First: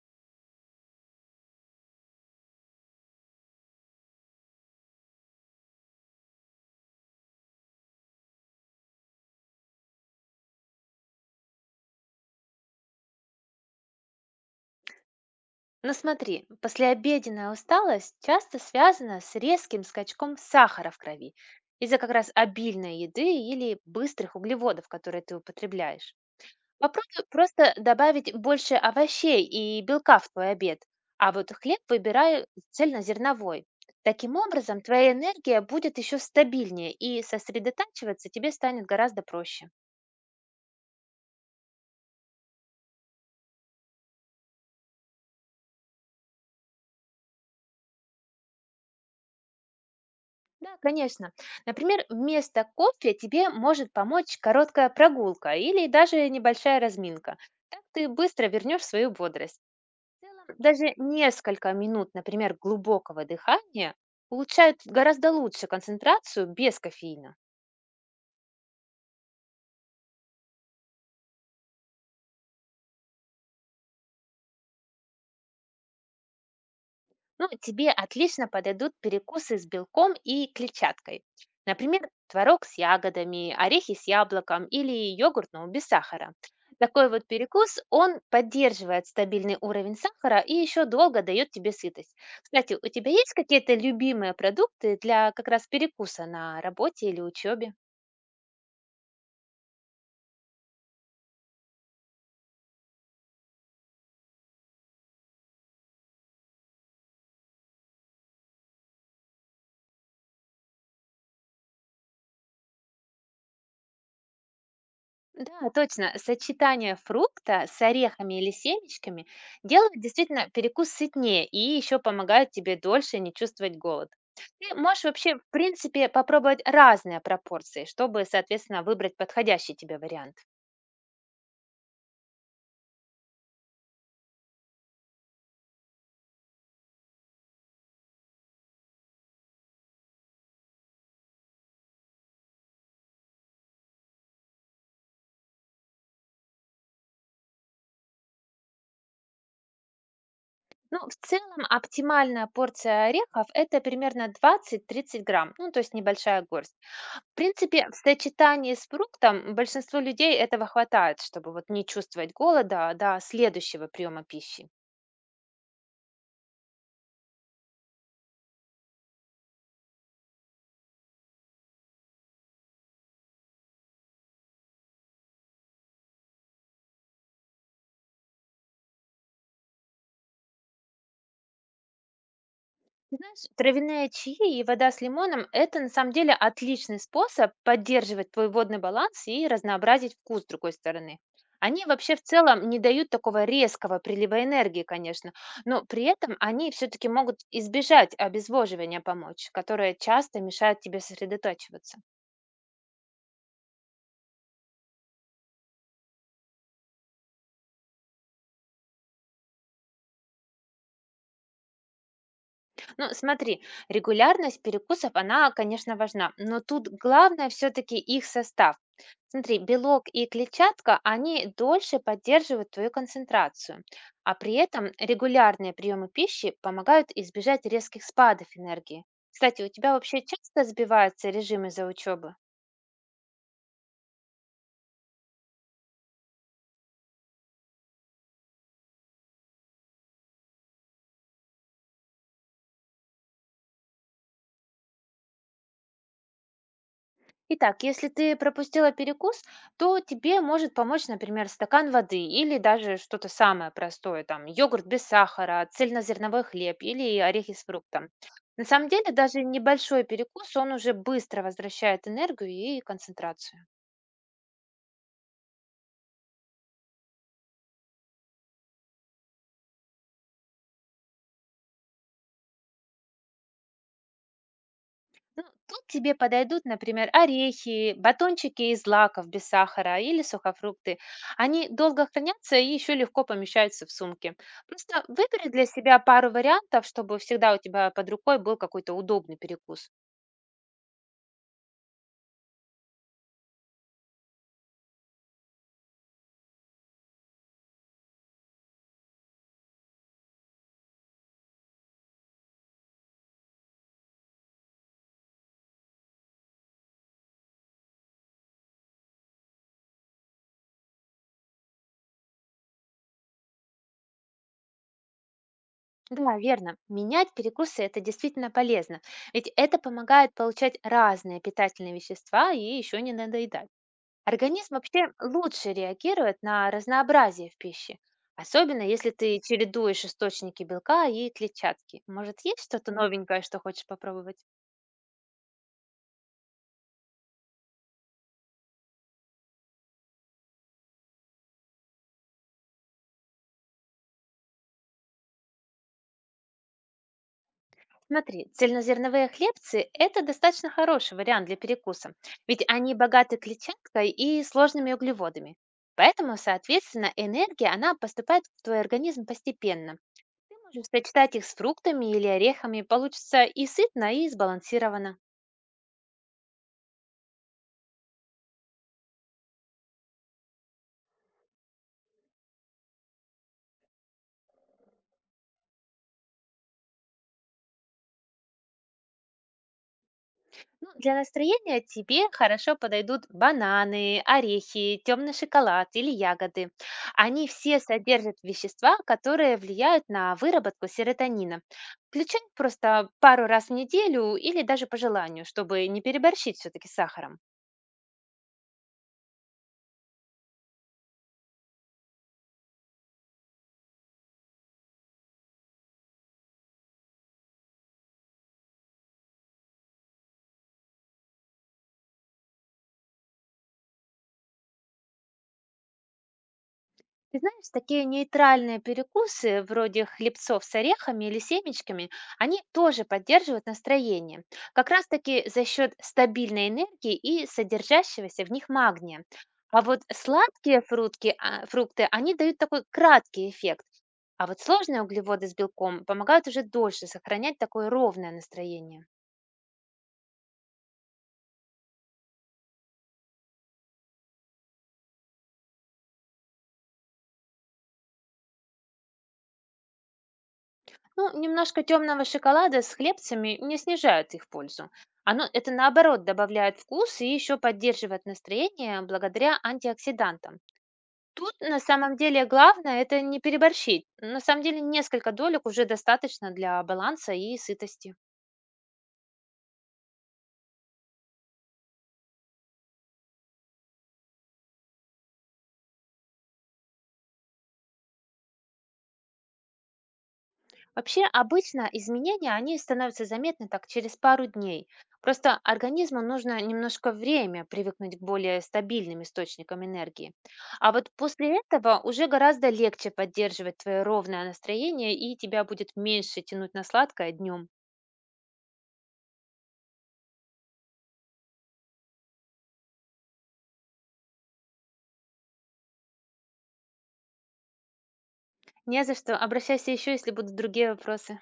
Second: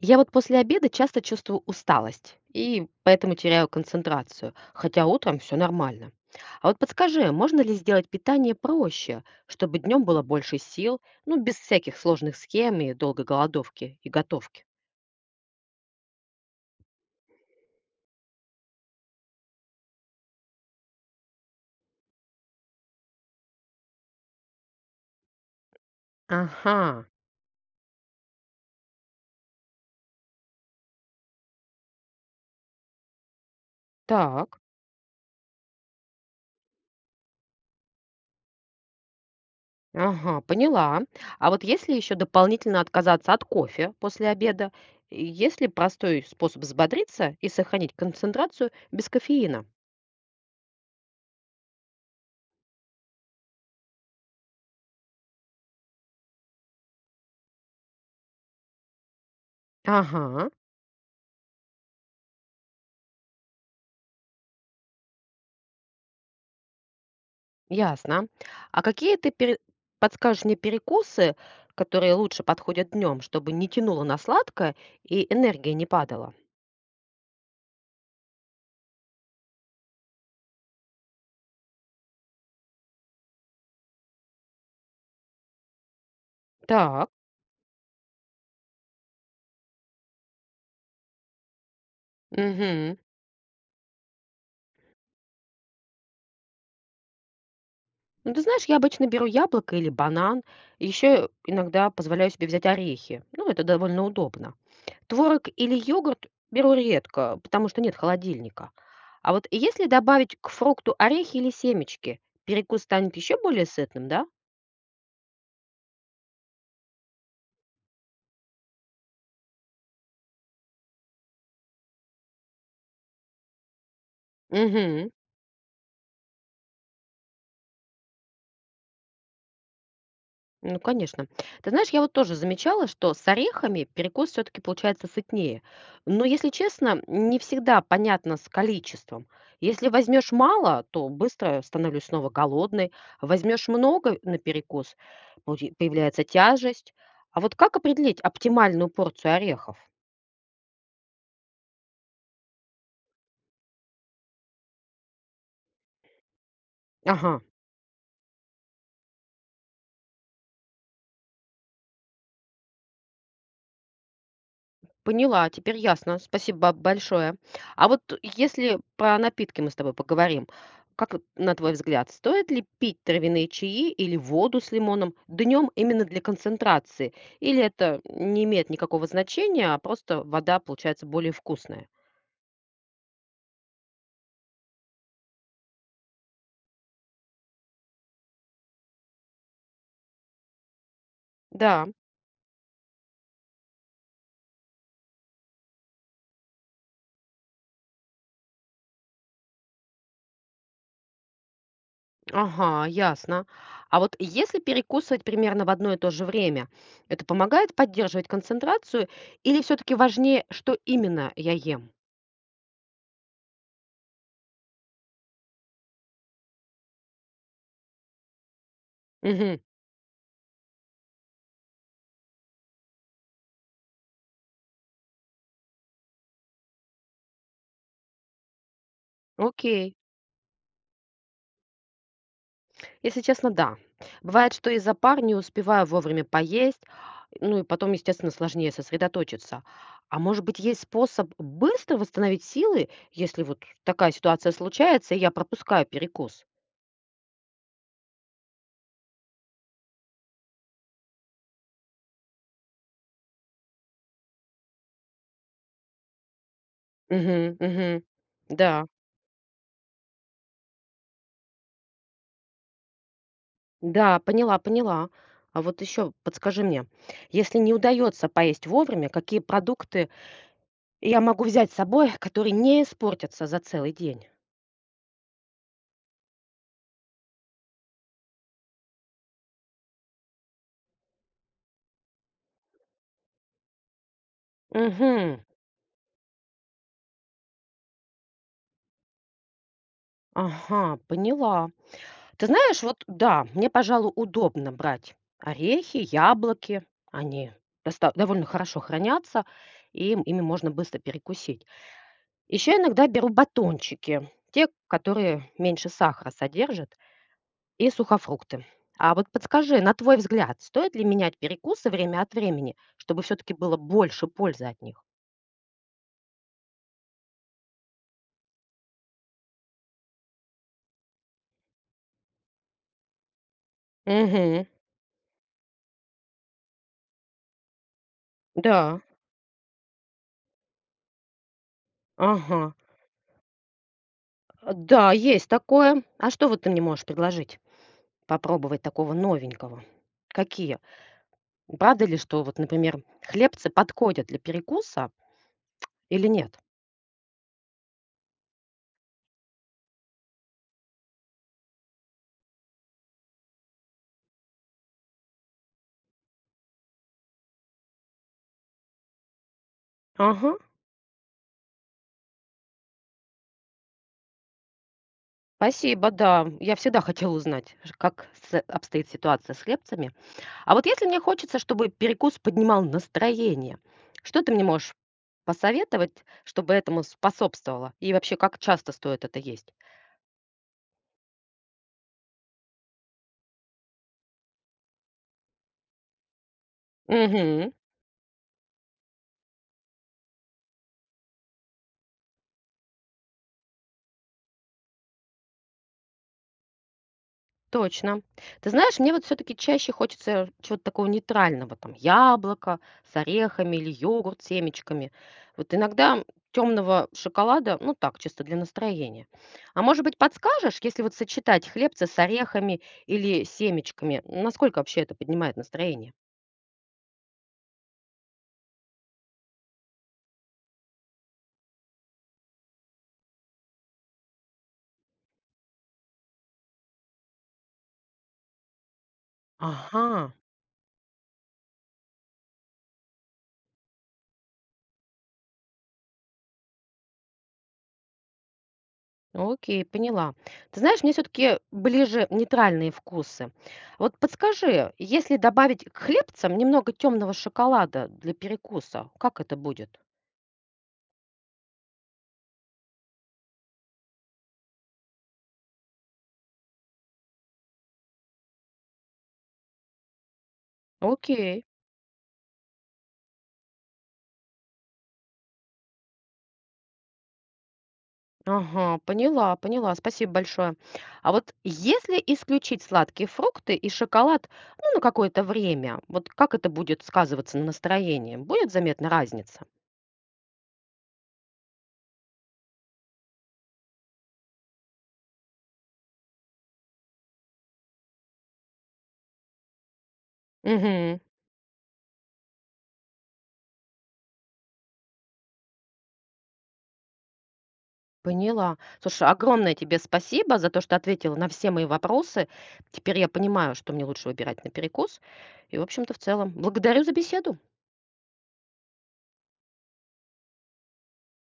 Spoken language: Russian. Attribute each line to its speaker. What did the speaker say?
Speaker 1: Я вот после обеда часто чувствую усталость и поэтому теряю концентрацию, хотя утром все нормально. А вот подскажи, а можно ли сделать питание проще, чтобы днем было больше сил, ну, без всяких сложных схем и долгой голодовки и готовки?
Speaker 2: Но смотри, послеобеденная усталость часто связана с резким скачком сахара в крови из-за как раз обильной еды или быстрых углеводов, которые ты употребляешь.
Speaker 1: Ага,
Speaker 2: Попробуй просто добавить больше овощей и белка в твой обед, а вот хлеб выбирай цельнозерновой. Таким
Speaker 1: так,
Speaker 2: образом, твоя энергия будет еще стабильнее и сосредотачиваться тебе станет гораздо проще.
Speaker 1: ага, поняла. А вот если еще дополнительно отказаться от кофе после обеда, и есть ли простой способ взбодриться и сохранить концентрацию без кофеина?
Speaker 2: Да, конечно. Например, вместо кофе тебе может помочь короткая прогулка или даже небольшая разминка. Так ты быстро вернешь свою бодрость. В целом,
Speaker 1: Ага.
Speaker 2: даже несколько минут, например, глубокого дыхания улучшают гораздо лучше концентрацию без кофеина.
Speaker 1: Ясно. А какие ты подскажешь мне перекусы, которые лучше подходят днем, чтобы не тянуло на сладкое и энергия не падала?
Speaker 2: Ну, тебе отлично подойдут перекусы с белком и клетчаткой. Например, творог с ягодами, орехи с яблоком или йогурт, но без сахара. Такой
Speaker 1: Так.
Speaker 2: вот перекус, он поддерживает стабильный уровень сахара и еще долго дает тебе сытость. Кстати, у
Speaker 1: Угу.
Speaker 2: тебя есть какие-то любимые продукты для как раз перекуса на работе или учебе?
Speaker 1: Ну, ты знаешь, я обычно беру яблоко или банан, еще иногда позволяю себе взять орехи. Ну, это довольно удобно. Творог или йогурт беру редко, потому что нет холодильника. А вот если добавить к фрукту орехи или семечки, перекус станет еще более сытным, да?
Speaker 2: Да, точно. Сочетание фрукта с орехами или семечками делает действительно перекус сытнее и еще помогает тебе дольше не чувствовать голод. Ты можешь
Speaker 1: Угу.
Speaker 2: вообще, в принципе, попробовать разные пропорции, чтобы, соответственно, выбрать подходящий тебе вариант.
Speaker 1: Ну, конечно. Ты знаешь, я вот тоже замечала, что с орехами перекус все-таки получается сытнее. Но, если честно, не всегда понятно с количеством. Если возьмешь мало, то быстро становлюсь снова голодной. Возьмешь много на перекус, появляется тяжесть. А вот как определить оптимальную порцию орехов?
Speaker 2: Ну, в целом, оптимальная порция орехов — это примерно 20-30 грамм, ну, то есть небольшая горсть. В
Speaker 1: Ага.
Speaker 2: принципе, в сочетании с фруктом большинству людей этого хватает, чтобы вот не чувствовать голода до следующего приема пищи.
Speaker 1: Поняла, теперь ясно. Спасибо большое. А вот если про напитки мы с тобой поговорим, как вот на твой взгляд, стоит ли пить травяные чаи или воду с лимоном днем именно для концентрации? Или это не имеет никакого значения, а просто вода получается более вкусная?
Speaker 2: Ты знаешь, травяные чаи и вода с лимоном — это на самом деле отличный способ поддерживать твой водный баланс и разнообразить вкус с другой стороны. Они
Speaker 1: Да,
Speaker 2: вообще в целом не дают такого резкого прилива энергии, конечно, но при этом они все-таки могут избежать обезвоживания помочь, которое часто мешает тебе сосредотачиваться.
Speaker 1: ага, ясно. А вот если перекусывать примерно в одно и то же время, это помогает поддерживать концентрацию или все-таки важнее, что именно я ем?
Speaker 2: Ну, смотри, регулярность перекусов, она, конечно, важна, но тут главное все-таки их состав. Смотри,
Speaker 1: Угу,
Speaker 2: белок и клетчатка, они дольше поддерживают твою концентрацию, а при этом регулярные приемы пищи помогают избежать резких спадов энергии. Кстати, у тебя
Speaker 1: окей.
Speaker 2: вообще часто сбиваются режимы за учебы?
Speaker 1: Если честно, да. Бывает, что из-за пар не успеваю вовремя поесть, ну и потом, естественно, сложнее сосредоточиться. А может быть, есть способ быстро восстановить силы, если вот такая ситуация случается, и я пропускаю перекус?
Speaker 2: Итак, если ты пропустила перекус, то тебе может помочь, например, стакан воды или даже что-то самое простое, там йогурт без сахара, цельнозерновой хлеб или орехи
Speaker 1: Угу,
Speaker 2: с
Speaker 1: угу,
Speaker 2: фруктом. На
Speaker 1: да,
Speaker 2: самом деле, даже небольшой перекус, он уже быстро возвращает энергию и концентрацию.
Speaker 1: да, поняла, поняла. А вот еще подскажи мне, если не удается поесть вовремя, какие продукты я могу взять с собой, которые не испортятся за целый день?
Speaker 2: Ну, тут тебе подойдут, например, орехи, батончики из злаков без сахара или сухофрукты. Они долго хранятся и еще легко помещаются в сумке. Просто
Speaker 1: Угу,
Speaker 2: выбери для себя пару вариантов, чтобы всегда у тебя под рукой был какой-то удобный перекус.
Speaker 1: ага, поняла. Ты знаешь, вот да, мне, пожалуй, удобно брать орехи, яблоки. Они довольно хорошо хранятся, и ими можно быстро перекусить. Еще иногда беру батончики, те, которые меньше сахара содержат, и сухофрукты. А вот подскажи, на твой взгляд, стоит ли менять перекусы время от времени, чтобы все-таки было больше пользы от них?
Speaker 2: Да, верно. Менять перекусы — это действительно полезно, ведь это помогает получать разные питательные вещества и еще не надоедать.
Speaker 1: Угу,
Speaker 2: Организм вообще лучше реагирует на разнообразие в пище, особенно
Speaker 1: да,
Speaker 2: если ты чередуешь источники белка и клетчатки. Может, есть
Speaker 1: ага.
Speaker 2: что-то новенькое, что хочешь попробовать?
Speaker 1: А, да, есть такое. А что вот ты мне можешь предложить? Попробовать такого новенького. Какие Правда ли, что вот, например, хлебцы подходят для перекуса или нет?
Speaker 2: Смотри, цельнозерновые хлебцы — это достаточно хороший вариант для перекуса, ведь они богаты клетчаткой и сложными углеводами. Поэтому, соответственно, энергия, она поступает в твой организм постепенно.
Speaker 1: Ага,
Speaker 2: Ты можешь сочетать их с фруктами или орехами, получится и сытно, и сбалансированно.
Speaker 1: спасибо, да. Я всегда хотела узнать, обстоит ситуация с хлебцами. А вот если мне хочется, чтобы перекус поднимал настроение, что ты мне можешь посоветовать, чтобы этому способствовало? И вообще, как часто стоит это есть?
Speaker 2: Ну, для настроения тебе хорошо подойдут бананы, орехи, темный шоколад или ягоды. Они
Speaker 1: Угу.
Speaker 2: все содержат вещества, которые влияют на выработку серотонина. Включай просто пару раз в неделю или даже по желанию, чтобы не переборщить все-таки с сахаром.
Speaker 1: Точно. Ты знаешь, мне вот все-таки чаще хочется чего-то такого нейтрального, там яблоко с орехами или йогурт с семечками. Вот иногда темного шоколада, ну так, чисто для настроения. А может быть, подскажешь, если вот сочетать хлебцы с орехами или семечками, насколько вообще это поднимает настроение?
Speaker 2: Ты знаешь, такие нейтральные перекусы, вроде хлебцов с орехами или семечками, они тоже поддерживают настроение. Как раз-таки за счет стабильной энергии и содержащегося в них магния. А вот
Speaker 1: Ага.
Speaker 2: сладкие фрукты, они дают такой краткий эффект. А вот сложные углеводы с белком помогают уже дольше сохранять такое ровное настроение.
Speaker 1: Ну, окей, поняла. Ты знаешь, мне все-таки ближе нейтральные вкусы. Вот подскажи, если добавить к хлебцам немного темного шоколада для перекуса, как это будет?
Speaker 2: Ну, немножко темного шоколада с хлебцами не снижает их пользу. Оно, это наоборот добавляет вкус и еще поддерживает настроение благодаря антиоксидантам. Тут
Speaker 1: Окей.
Speaker 2: на самом деле главное это не переборщить. На самом деле несколько долек уже достаточно для баланса и сытости.
Speaker 1: Ага, поняла, поняла. Спасибо большое. А вот если исключить сладкие фрукты и шоколад, ну, на какое-то время, вот как это будет сказываться на настроении? Будет заметна разница?
Speaker 2: Вообще, обычно изменения, они становятся заметны так через пару дней. Просто организму нужно немножко время привыкнуть к более стабильным источникам энергии. А вот
Speaker 1: Угу.
Speaker 2: после этого уже гораздо легче поддерживать твое ровное настроение, и тебя будет меньше тянуть на сладкое днем.
Speaker 1: Поняла. Слушай, огромное тебе спасибо за то, что ответила на все мои вопросы. Теперь я понимаю, что мне лучше выбирать на перекус. И, в общем-то, в целом, благодарю за беседу.
Speaker 2: Не за что. Обращайся еще, если будут другие вопросы.